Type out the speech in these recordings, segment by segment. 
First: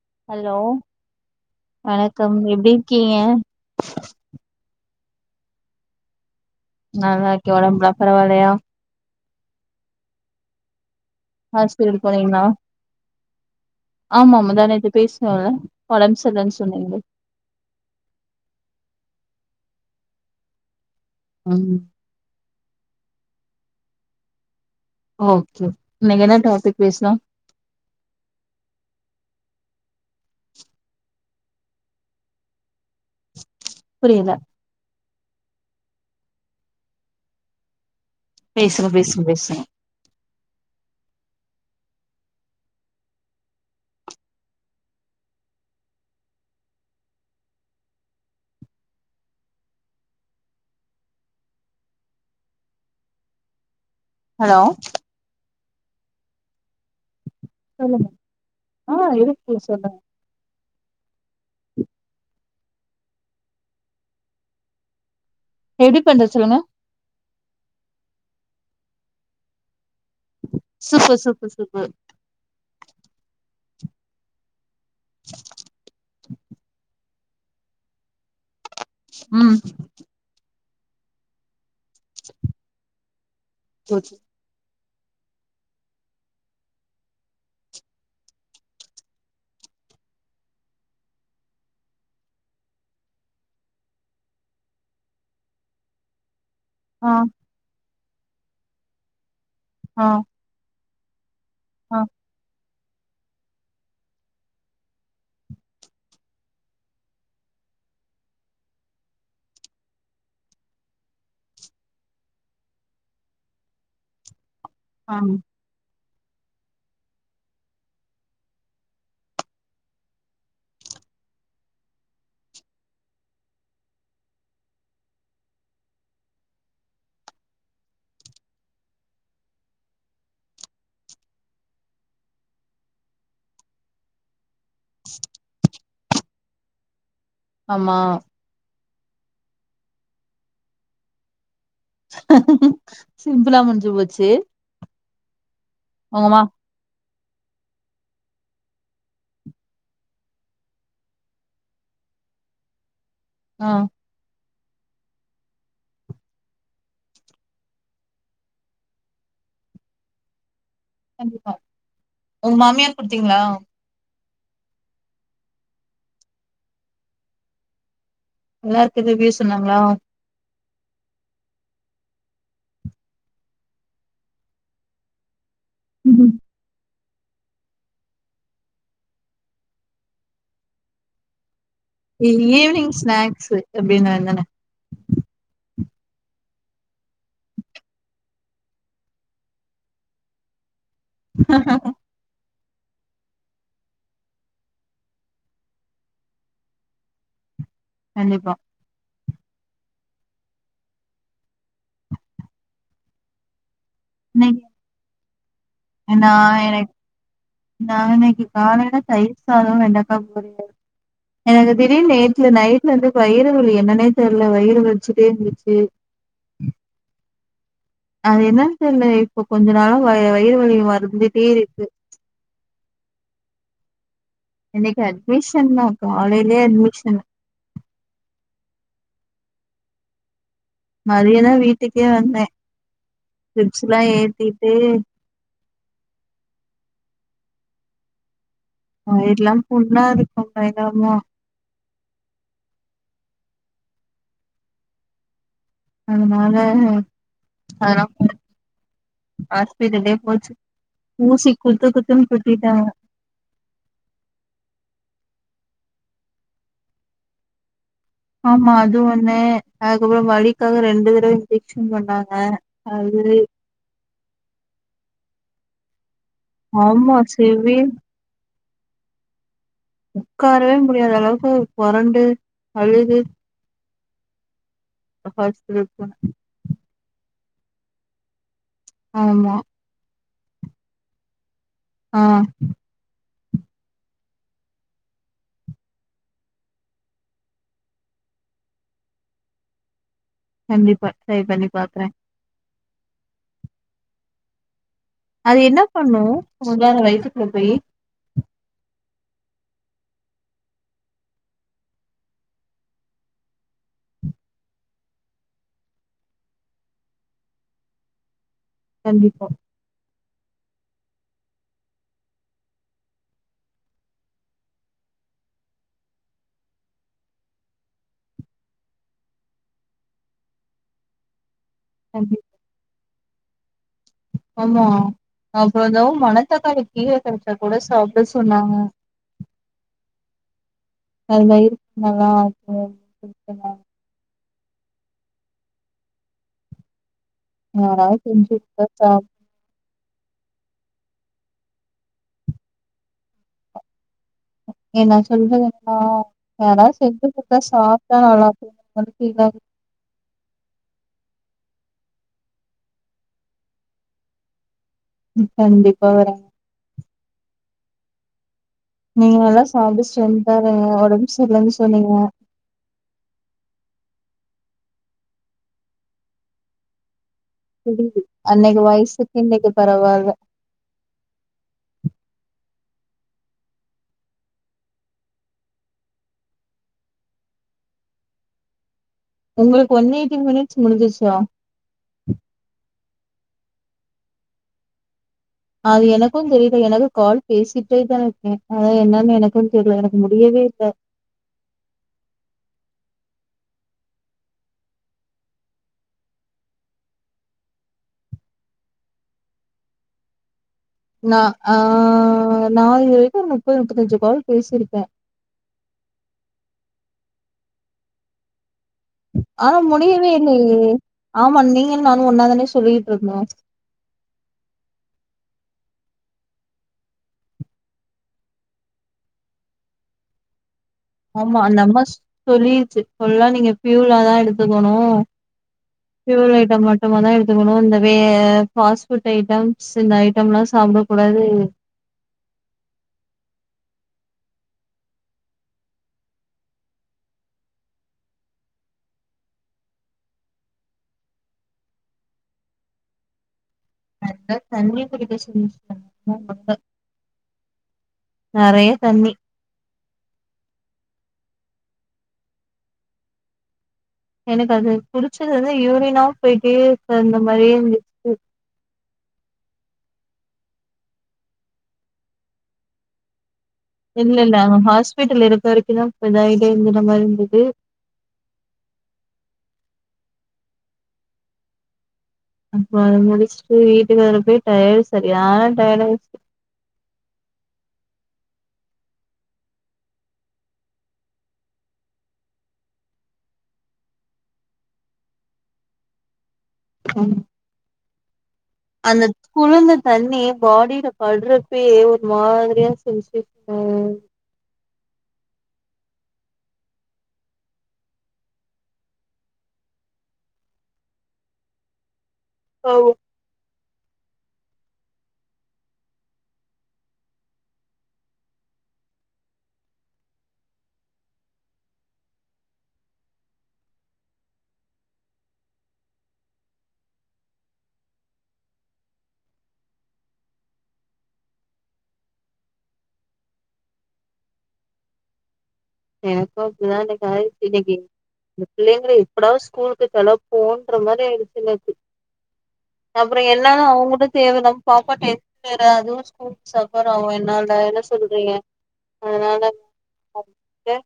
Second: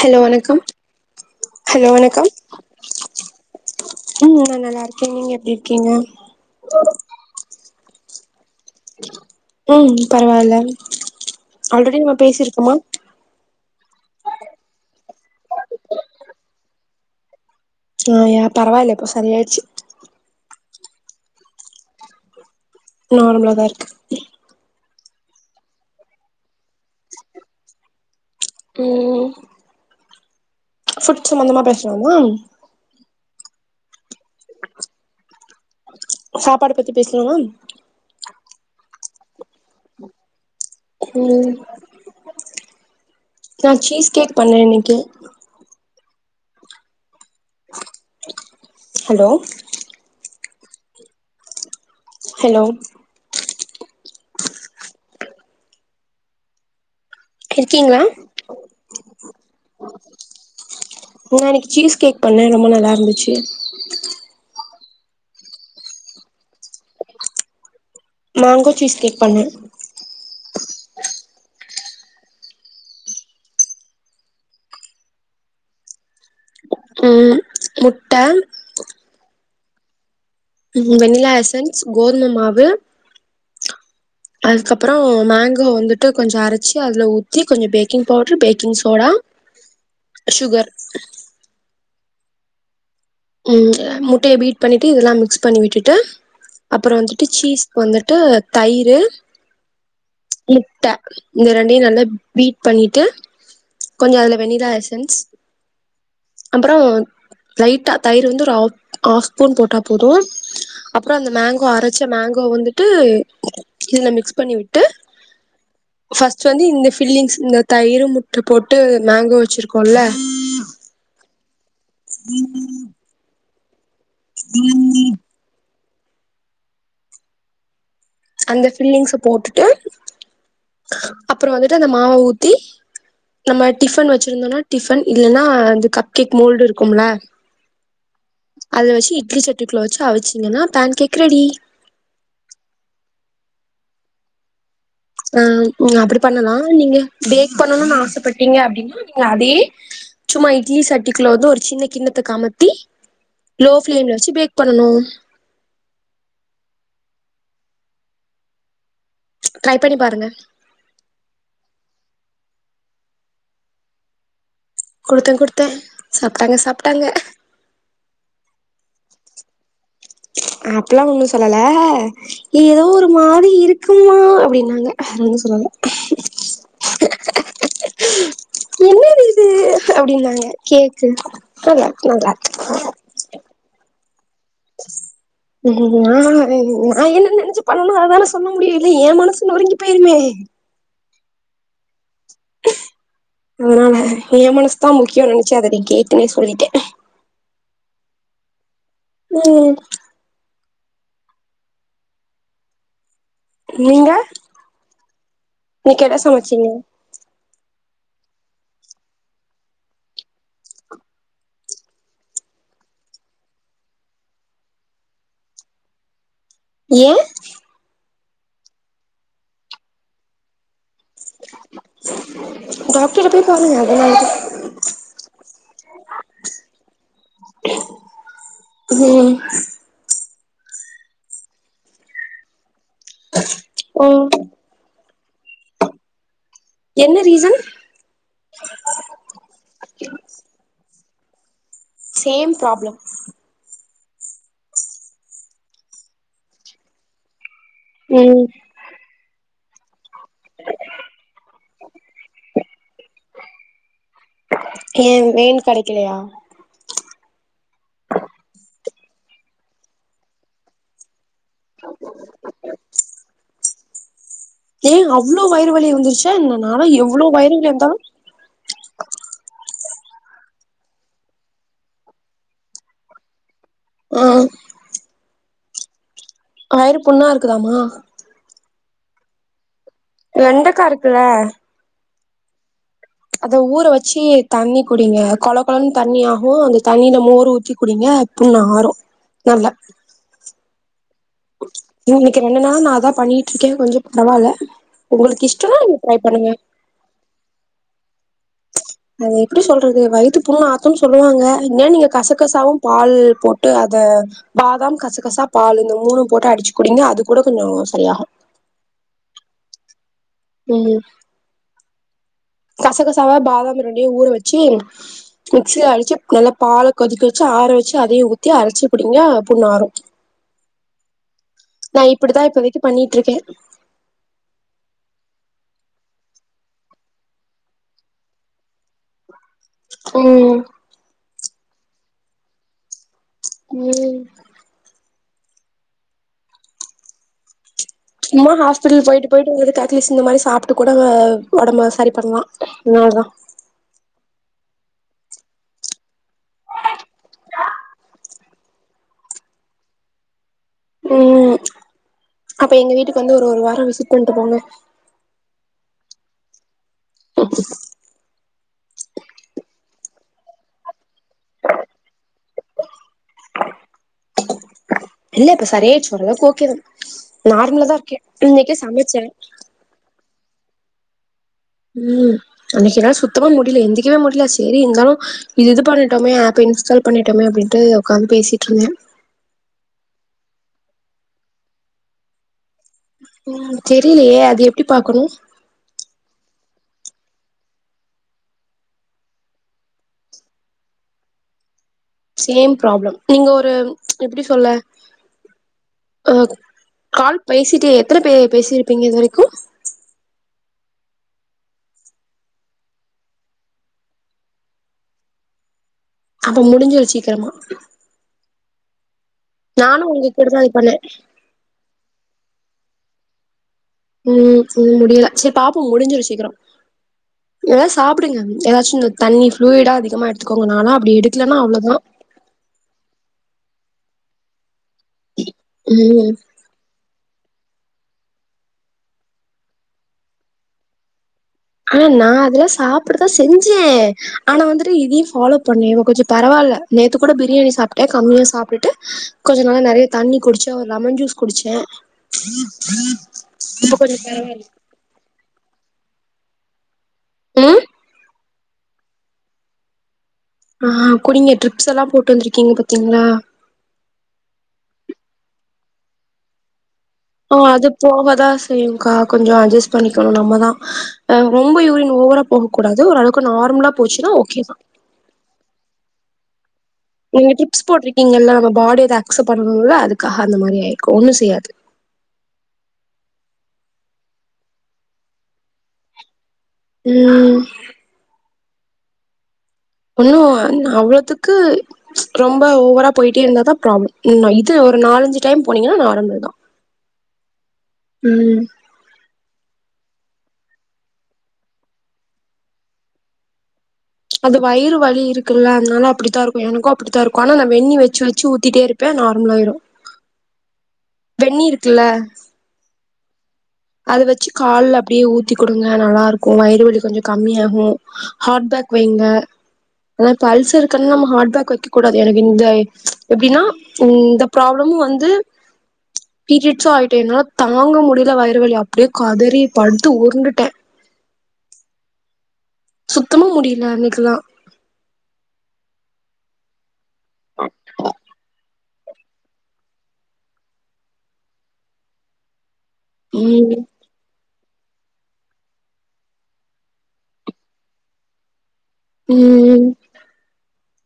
Hello வணக்கம் hello வணக்கம் எப்டி இருக்கீங்க ம் நா நல்லாருக் நீங்க எப்டி இருக்கீங்க நல்லாருக்க ஒடம்லம் பரவாலையா ம் பரவால ஆல்ரெடி ஹாஸ்பிட்டல் நா போனீங்களா பேசிருக்கமா ஆமா முந்தா நேத் பேசு சொல ஒடம் செர்லனு சொன்னிங்லே ஆ ஏ பரவா இல்ல இப்போ சரியாயிடுச்சி ம் நார்மலா தா இருக்கு ஓகே இன்னைக் என்ன டாபிக் பேசுலா ம் ஃபுட் சம்மந்தமா பேசுலாமா புரியல சாப்பாடு பத்தி பேசுலான் பேசுற பேசுற பேசுற ம் நா சீஸ் கேக் பண்ண இன்னைக்கு ஹலோ ஹலோ ஹலோ இருக்கீங்களா சொல்லுங்க ஆ இருக்கே சொல்லுங்க நா இன்னைக்கு சீஸ் கேக் பண்ண ரொம்ப நல்லா இருந்துச்சு எப்டி பண்றது சொல்லுங்க மேங்கோ சீஸ் கேக் பண்ண சூப்பர் சூப்பர் சூப்பர் ம் முட்ட ம் ம் வெண்ணிலா எஸ்சன் கோதுமமாவு ஓகே அதுக்கப் அப்றோ மேங்கோ வந்துட்டு கொஞ்ச அரைச்சு அதுல ஊத்தி கொஞ்ச baking powder baking soda sugar ம் த முட்டைய பீட் பண்ணிட்டு இதெல்லா மிக்ஸ் பண்ணி விட்டுட்டு அப்பறம் ஆ வந்துட்டு சீஸ் வந்துட் டு தயிரு ஆ முட்ட [unintelligible] இது ரெண்டையு ஆ நல்லா பீட் பண்ணிட்டு கொஞ்சோ அதுல வெணிலா எசன்ஸ் அப்புறோ லைட்டா தயிரு வந்து ஒரு ஆஃப் ஆஃப் ஸ்பூன் போட்டா போது அப்புறோ அந்த மேங்கோ அரைச்ச மேங்கோ வந்துட்டு இதுல மிக்ஸ் பண்ணி விட்டு ஆ ஃபஸ்ட் வந்து இந்த ஃபில்லிங்ஸ் இந்த தயிரு முட்டை போட்டு மேங்கோ வச்சிருக்கோல்ல [inaudible] [inaudible] அந்த ஃபில்லிங்ஸ போட்டுட்டு அப்புறோ வந்துட்டு அந்த மாவ ஊத்தி நம்ம டிஃபன் வச்சிருந்தோன்னா டிஃபன் இல்லன்னா அதுக்க கிக் மோல்டு இருக்கும்ல ஆமா அதுல வச்சு இட்லி சட்டி க்குள்ள வச்சு அவிச்சீங்கன்னா பேன் கேக் ரெடி சிம்பிளா முடிஞ்சு போச்சு ஆ நீங்க அப்படி உங்கமா பண்ணலா நீங்க பேக் பண்ணணுன்னு ஆசப்பட் டீங்க அப்டின்னா நீங்க அதே சும்மா இட்லி சட்டிக்குள்ள வந்து ஒரு சின்ன கிண்ணத்த கமத்தி ஆ லோ ஃப்ளேம்ல வெச்சு பேக் பண்ணணு ட்ரை பண்ணி பாருங்க கண்டிப்பா உங்க மாமியார்க்கு குடுத்தீங்களா குடுத்தே குடுத்தே சாப்ட்டாங்க சாப்ட்டாங்க நல்லா இருக்குது ரிவ்யூ சொன்னாங்களா அப்பல்லா ஒன்னு சொல்லல ஏதோ ஒரு மாரி இருக்கும்மா அப்பிடின்னாங்க வேற ஒன்னு சொல்லல உஹம் என்னது இது அப்டின்னாங்க கேக்கு நல்லா இருக்கு நல்லா ஈ ஈ இருக்கு ஈவினிங் ஸ்நாக்ஸு அப்டின்னா அதான நா ன் நா என்ன நெனைச்சு பண்ணனோ அததான சொல்ல முடியு இல்ல ஏன் மனசு நொறுங்கி போயிருமே ஹ்ஹ அதனால ஏன் மனசுதா முக்கியோன்னு நெனைச்சு அத அப்டி கேட்டவுன்னே சொல்லிட்டே கண்டிப்பா ம் நீங்க? இன்னைக்கு இன்னக்கி என்ன நா சமைச்சிங்க? எனக்கு நா இன்னக்கி காலைலதா தயிர் சாதோ வெண்டக்கா பொரியலு எனக்கு திடீர்னு நேத்ல நைட்ல இருந்து வயிறு வலி என்னன்னே தெர்ல வயிறு வலிச்சுட்டே இருந்துச்சு ஏ அது என்னன்னு தெரியல இப்ப கொஞ்ச நாளம் வ வயிறு வலியம் வருது வந்துட்டே இருக்கு சங்கதுது இன்னைக்கு அட்மிஷன் தா காலையிலயே அட்மிஷன் உஹம் மதியதான் வீட்டுக்கே வந்தே திச்சல்லா ம் ஏத்திட்டு என்ன ரீசன் ஹ் எல்லாம் பொண்ணா இருக்கும்ங்க என்னமா சேம் பிராப்ளம் அதனால ஆஹ் ம் அ இரு போச்சு ஊசி குத்து குத்துன் குத்திட்டாங்க ஏன் வேன் கிடைக்கலையா ஆமா அது ஒண்ணே அதுக்கப்றம் வழிக்காக ரெண்டு தடவை டேக்ஷன் பண்ணாங்க அது ஏன் அவ்ளோ வயிறு வலி வந்துருச்சு ச என்னனாளா ஆமா எவ்வளோ வயரங்கில சிவியர் இருந்தா [inaudible] உட்காரவே முடியாத அளவுக்கு புறண்டு அழுது உஹம் ஹஸ்த இருப்பாங்க வயிறு புண்ணா இருக்குதாமா ஆமா வெண்டக்கா இருக்குல ஆஹ் அத ஊற வச்சு தண்ணி குடிங்க கொழ கொழன்னு தண்ணி ஆகும் அந்த தண்ணில மோரு ஊத்தி குடிங்க புண்ணு ஆறும் நல்ல கண்டிப்பா ட்ரை பண்ணி பாக்குறே இன்னைக்கு என்னன்னா நான் அதான் பண்ணிட்டு இருக்கேன் கொஞ்சம் பரவால்ல உங்களுக்கு அது இஷ்டனா என்ன நீங்க ட்ரை பண்ணும் பண்ணுங்க உதான வயித்துக்குல போய் அது எப்படி சொல்றது வயித்து புண்ணு ஆத்துன்னு சொல்லுவாங்க ஏன் நீங்க கசக்கசாவும் பால் போட்டு அத பாதாம் கசகசா பால் இந்த மூணு போட்டு அடிச்சு குடிங்க அது கூட கொஞ்சம் சரியாகும் கண்டிப்பா கோங்க கசகசாவா பாதாம் ரெண்டையு ஊற வச்சு மிக்சில அரைச்சு நல்லா பால் கொதிக்க வச்சு ஆற வச்சு அதைய ஊத்தி அரைச்சு குடிங்க புண்ணு ஆரு நா கண்டி இப்படிதா இப்போதைக்கு பண்ணிட் ட்ருக்கே ஆமா அப்பறோ தோவ் மனத்தக்காளி கீர கிடச்சா கூட சாப்பிட சொன்னாங்க உ நயிரு நல்லா இரு போரு யாராவது சும்மா செஞ்சு ஹாஸ்பிடல் குடுத்தா போயிட்டு போயிட்டு வர்ரதுக்கு ட்லீஸ்ட் இந்த மாரி சாப்ட்டு கூட உடம்ப சரி பண்லா அதனாலதா என்ன சொல்றதுன்னா யாறா செஞ்சு குட்தா சாப்ட்டா நல்ளா [inaudible] உ அப்ப எங்க வீட்டுக்கு வந்து ஒரு ஒரு வாரோ விசிட் பண்ணிட்டு போங்க கண்டிப்பா வரே நீங்க நல்லா சாப்ட்டு ஸ்ட்ரென்த்தா இருங்க உடம்பு சரிலன்னு சொன்னீங்க இல்ல இப்ப சரியாச்சி ஓரளவுக்கு ஓக்கேதா புரியுது அன்னைக்கு வயசுக்கு இன்னைக்கு பரவாயில்ல உ அன்னைக்கு என்னால சுத்தமா முடியல எந்தக்கவே முடில சேரி இருந்தாலு இது இது பண்ணிட்டோமே ஆப் இன்ஸ்டால் பண்ணிட்டோமே அப்டின்ட்டு உக்காந்து பேசிட்டு இருந்தே உங்களுக்கு ஒன் எயிட்டி மினிட்ஸ் முடிஞ்சிச்சா உ தெரியலையே அது எப்டி பாக்கணும் அது எனக்கூ தெரியல எனக்கு கால் பேசிட்டே தான இருக்கே அதானல என்னன்னு எனக்கு தெரியல எனக்கு முடியவே இல்ல சேம் ப்ராப்ளம் நீங்க ஒரு எப்டி சொல்ல ஆ கால் பேசிட்ட எத்தன பே பேசிருப்பீங்க இது வரைக்கு நா அ நாதுவரைக்கு முப்பது முப்பத்தஞ்சு கால் பேசிருக்கே அப்ப முடிஞ்சிரு சீக்கிரமா ஆனா நானு உங்க முடியவே கூட தா இது இல்லயே பண்ணே ஆமா நீங்க நானு ஒன்னாதானே சொல்லிட்டு இருந்தோ உ உ முடியல சரி பாப்போ முடிஞ்சுரு சீக்ரோ ஏதாவ் சாப்பிடுங்க ஏதாச்சு இந்த தண்ணி ஃப்ளூயிடா அதிகமா எடுத்துக்கோங்க னாலா ஆமா நம்ம சொல்லிருச்சு சொல்லா நீங்க பியூல தா எடுத்து போணு ம் ஃபுயல் ஐட்டம் மட்டுமாதா இருக் இதுங்கனு இந்த வே ஃபாஸ்ட் ஃபுட் ஐட்டம்ஸ் இந்த ஐட்டம்லா சாப்பிட கூடாது ஆனா நா அதெல்லா சாப்பிடதா செஞ்சே ஆனா வந்துட்டு இதையு ஃபாலோ பண்ணே இப்ப கொஞ்சோ பரவாயில்ல நேத்து கூட பிரியாணி சாப்பிட்டே கம்மியா சாப்பிட்டுட்டு கொஞ்ச நாள நறையா தண்ணி குடிச்சே ஒரு லெமன் ஜூஸ் குடிச்சே இப்ப கொஞ்சோ அத்தா பரவால்ல தண்ணி குடிக்க [inaudible] [inaudible] உ நிறைய தன் ஆஹ் குடிங்க டரிப்ஸ் எல்லாம் போட்டு வந்திருக்கீங்க பாத்தீங்களா எனக்கு அது புடிச்சது வந்து யூரினாவும் போயிட்டு ஆஹ அது போகாதான் செய்யும்்கா கொஞ்சம் அட்ஜஸ்ட் பண்ணி ம் நம்ம தான் ரொம்ப யூரின் ஓவர போகக்கூடாது ஒரு அவுக்கு இல்ல இல்ல ஹாஸ்பிட்டல் இருக்க வரைக்குதா அத நீங்க டிப்ஸ் போட்டிருக்கீங்கல்ல நம்ம பாடிக்ச்ட் பண்ணணும் அதுக்கு க்கஹா அந்த மாதிரி ஆயிருக்கும் ஒன்னும் செய்யாது அப்புறம் அதை முடிச்சுட்டு வீட்டுக்கு வர போய் டயர்ட சரி ஆனாம் டயர்ட் ஆயிடுச்சு உம் ஒண்ணும் அவ்ளவுதுக்கு ரொம்ப ஓவரா போயிட்டே இருந்தாதான் ப்ராப்ளம் இது ஒரு நாலஞ்சு டைம் போனீங்கன்னா நார்மல் தான் உம் உம் அந்த குளுந்த தண்ணி பாடியில படுறப்பே ஒரு மாதிரியா செஞ்சிசு உம் அது வயிறு வழி இருக்கு இல்ல அதனால அப்படித்தான் இருக்கும் எனக்கும் அப்படித்தான் இருக்கும் ஆனா நான் வென்னி வச்சு வச்சு ஊத்திட்டே இருப்பேன் நார்மலயிரும் வெந்ன்னி இருக்குல்ல ஆ அத வச்சு கால் அப்படியே ஊத்தி கொடுங்க நல்லா இருக்கும் வயிறு வலி கொஞ்சம் கம்மியாகும் ஹபக் வைங்க வைக்கூட எப்பனாம் வ ப தாங்க முடிய வழி அப்படியே கதறி படுத்து உருண்டுட்டேன் சுத்தமா முடியல அன்னைக்கலாம் எனக்கும் இப்படிதான் என்னைக்குச்சு இன்னைக்கு இல்லைங்க எப்படாவ ஸ்கூலுக்கு கலைப்போன்ற மாதிரி ஆயிடுச்சுன்னக்கு அப்புறம் ம் என்னன்ன அவங்களட சேவனம் பாப்பா எவே அதுவும் ஸ்கூல் சப்பர் ஆகும் என்னடா என்ன சொல்றீங்க அதனால ஏ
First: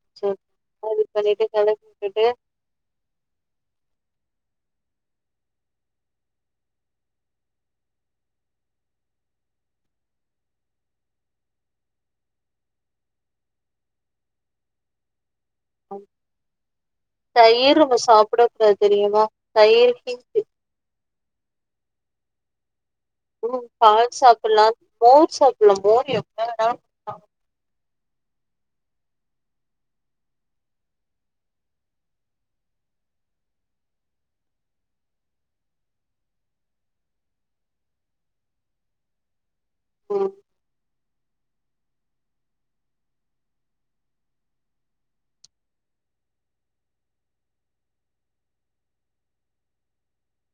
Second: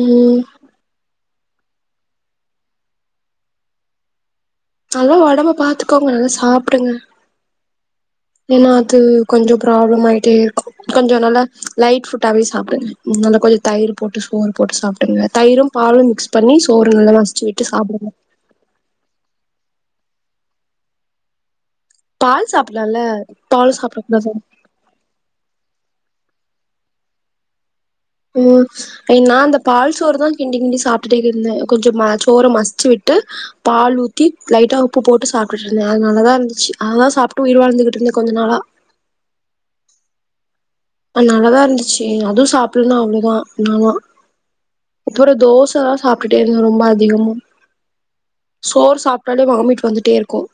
உம் பண்ணிட்டு கடைக்கு பேயிட்டு நல்லா உடம்பு பாத்துக்கோங்க நல்லா சாப்பிடுங்க ஏன்னா அது கொஞ்சம் ப்ராப்ளம் ஆயிட்டே இரு கொஞ்சம் நல்லா லைட் ஃபுட்டாவவே சாப்பிடுங்க நல்லா கொஞ்சம் தயிர் போட்டு சோறு போட்டு சாப்பிடுங்க தயிரும் பாலும் மிக்ஸ் பண்ணி சோறு நல்ல வசிச்சு விட்டு சாப்பிடுங்க தயிர்ஹட் பால் சப்ப உம் பால் சாப்பிடலாம் மோர் சாப்பிடலாம் மோரிய ஆஹ்ஹ உஹம் ஏன்னா அந்த பால் சோறு தான் கிண்டி கிண்டி சாப்பிட்டுட்டே இரு இருந்தேன் கொஞ்சம் ம சோறை மசச்சு விட்டு பால் ஊத்தி லைட்டா உப்பு போட்டு சாப்பிட்டுட்டு இருந்தேன் அது நல்லதா இருந்துச்சு அததுதான் சாப்பிட்டு உயிர் வாழ்ந்துகிட்டு இருந்தேன் கொஞ்ச நாளா உம் நல்லதா இருந்துச்சு அதுவும் சாப்பிடணும்ன்னா அவ்வளவுதான் என்னாலான் இப்போற தோசைதான் சாப்பிட்டுட்டே இருந்தோ ரொம்ப அதிகம சோறு சாப்பிட்டாலே வாமிட்டு வந்துட்டே இருக்கும்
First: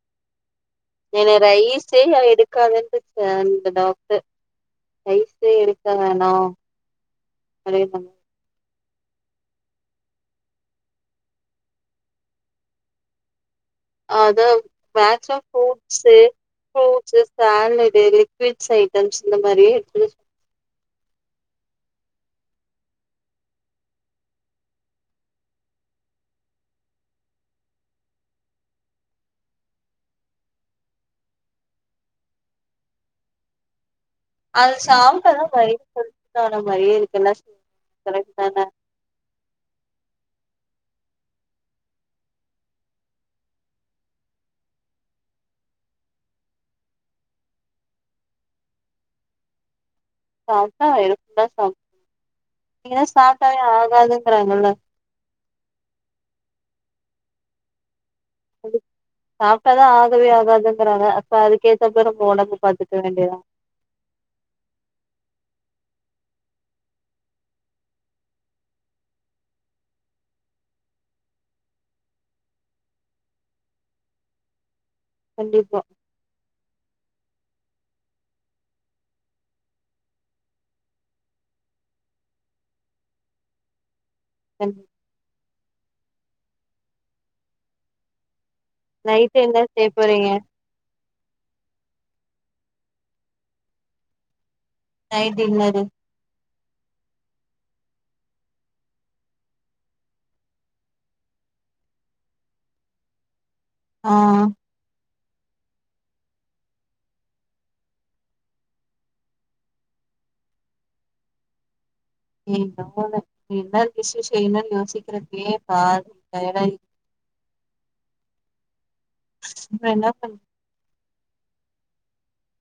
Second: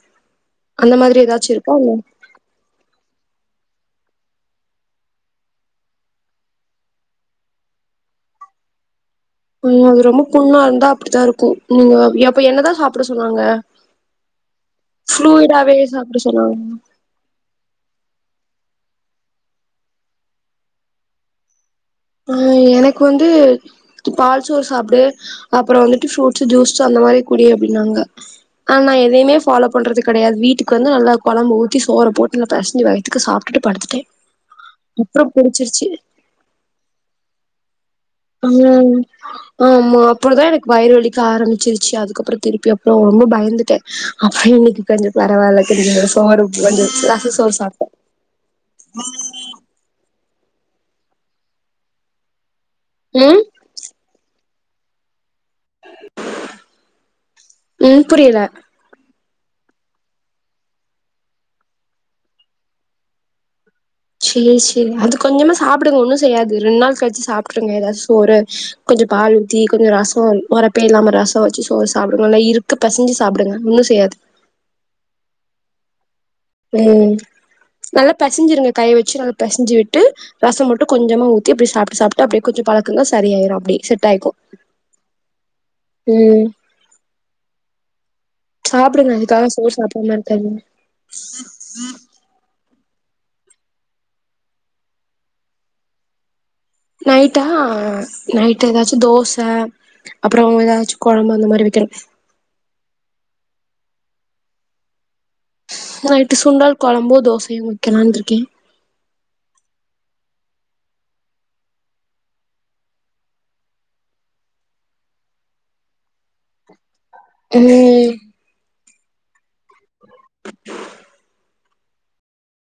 என்ன ரைஸ்ஸே எடுக்காதனு சொல்லி இருக்கங்த டாக்டர் வயச எக்கங்கணா நைய உஹம் அது ரொம்ப புண்ணா இருந்தா அப்படித்தான் இருக்கும் நீங்க அப்ப என்னதான் சாப்பிட சொன்னாங்க அது மேட்சஸ் ஆ ஃப்ளூயிடாவே ஃரூட்ஸ் சாப்ட சொன்னாங்க ஃட்ஸ் சண்ட இடு க்விட்ஸ் இந்த மாதிரி அஹ் எனக்கு வந்து பால் சோறு சாப்பிடு அப்புறம் வந்துட்டு ஃப்ரூட்ஸ் ஜூஸ் அந்த மாதிரி குடி அப்படின்னாங்க ஆன் ந எதையுேஃபாலோ பண்றது கிடையாது வீட்டுக்கு வந்து நல்லா குழம்பு ஊத்தி சோறை போட்டு நல்லா தரிசஞ்சு வயத்துக்கு சாப்பிட்டுட்டு படுத்துட்டேன் அது சாப்பிட்டதான் மதிர கொச்சதான மாதிரியே இருக்கு என்னா ச உஹம் ஆமா அப்புறதான் எனக்கு வயிறு வலிக்க ஆரம்பிச்சிருச்சு அதுக்கப்புறம் திருப்பி அப்புறம் ரொம்ப பயந்துட்டேன் அப்பற இன்னைக்கு கொஞ்சம் பரவாயில்ல கடை சோறு கொஞ்சம் ச சோறு சாப்பிட்டேன் சாப்பிட்டா இருக்கும் தான் சாப்பிட்ட நீ ம் சாப்பிட்டாவே ஆகாதுங்கறாங்கல்ல உம் புரியல சாப்பிட்டாதான் ஆகவே ஆகாதுங்கறாங்க அப்ப அதுக்கேத்தப்ப ரொம்ப உடம்பு பாத்துக்க வேண்டிதா சரி சரி அது கொஞ்சமா சாப்பிடுங்க ஒன்னும் செய்யாது ரெண்டு நாள் கழிச்சு சாப்பிட்டுருங்க ஏதாச்சும் சோறு கொஞ்சம் பால் ஊத்தி கொஞ்சம் ரசம் ஒரப்பே இல்லாம ரசம் வச்சு சோறு சாப்பிடுங்க நல்லா இறுத்துபிசைஞ்சு சாப்பிடுங்க ஒன்னும் செய்யாது கண்டிப்பா உஹம் நல்லா பிசைஞ்சிருங்க கையை வச்சு நல்லா பெசஞ்சு விட்டு ரசம் போட்டு கொஞ்சமா ஊத்தி அப்படி சாப்பிட்டு சாப்பிட்டு அப்படியே கொஞ்சம் பழக்குகாள் சரிய ஆயிடும் அப்படி செட் ஆயக்கும் ஆஹம் உம் சாப்பிடுங்க நைட் அதுக்காக என்ன சோறு செய்ய சாப்பிடாம போறீங்க இருக்கதிங்க என்னது நைட்டா நைட் ஏதாச்சும் தோசை அப்புறம் ஏதாச்சுகுழம்பு அந்த மாதிரி வைக்கணும் ஆஹ் நைட்டு சுண்டால் குழம்பு தோசையும் உத்தாலாம் இருக்கேன் என் ந என்ன விசஷ என்ன யோசிக்கிறப்பே பாதி வேலை உம் வேன பான்ரது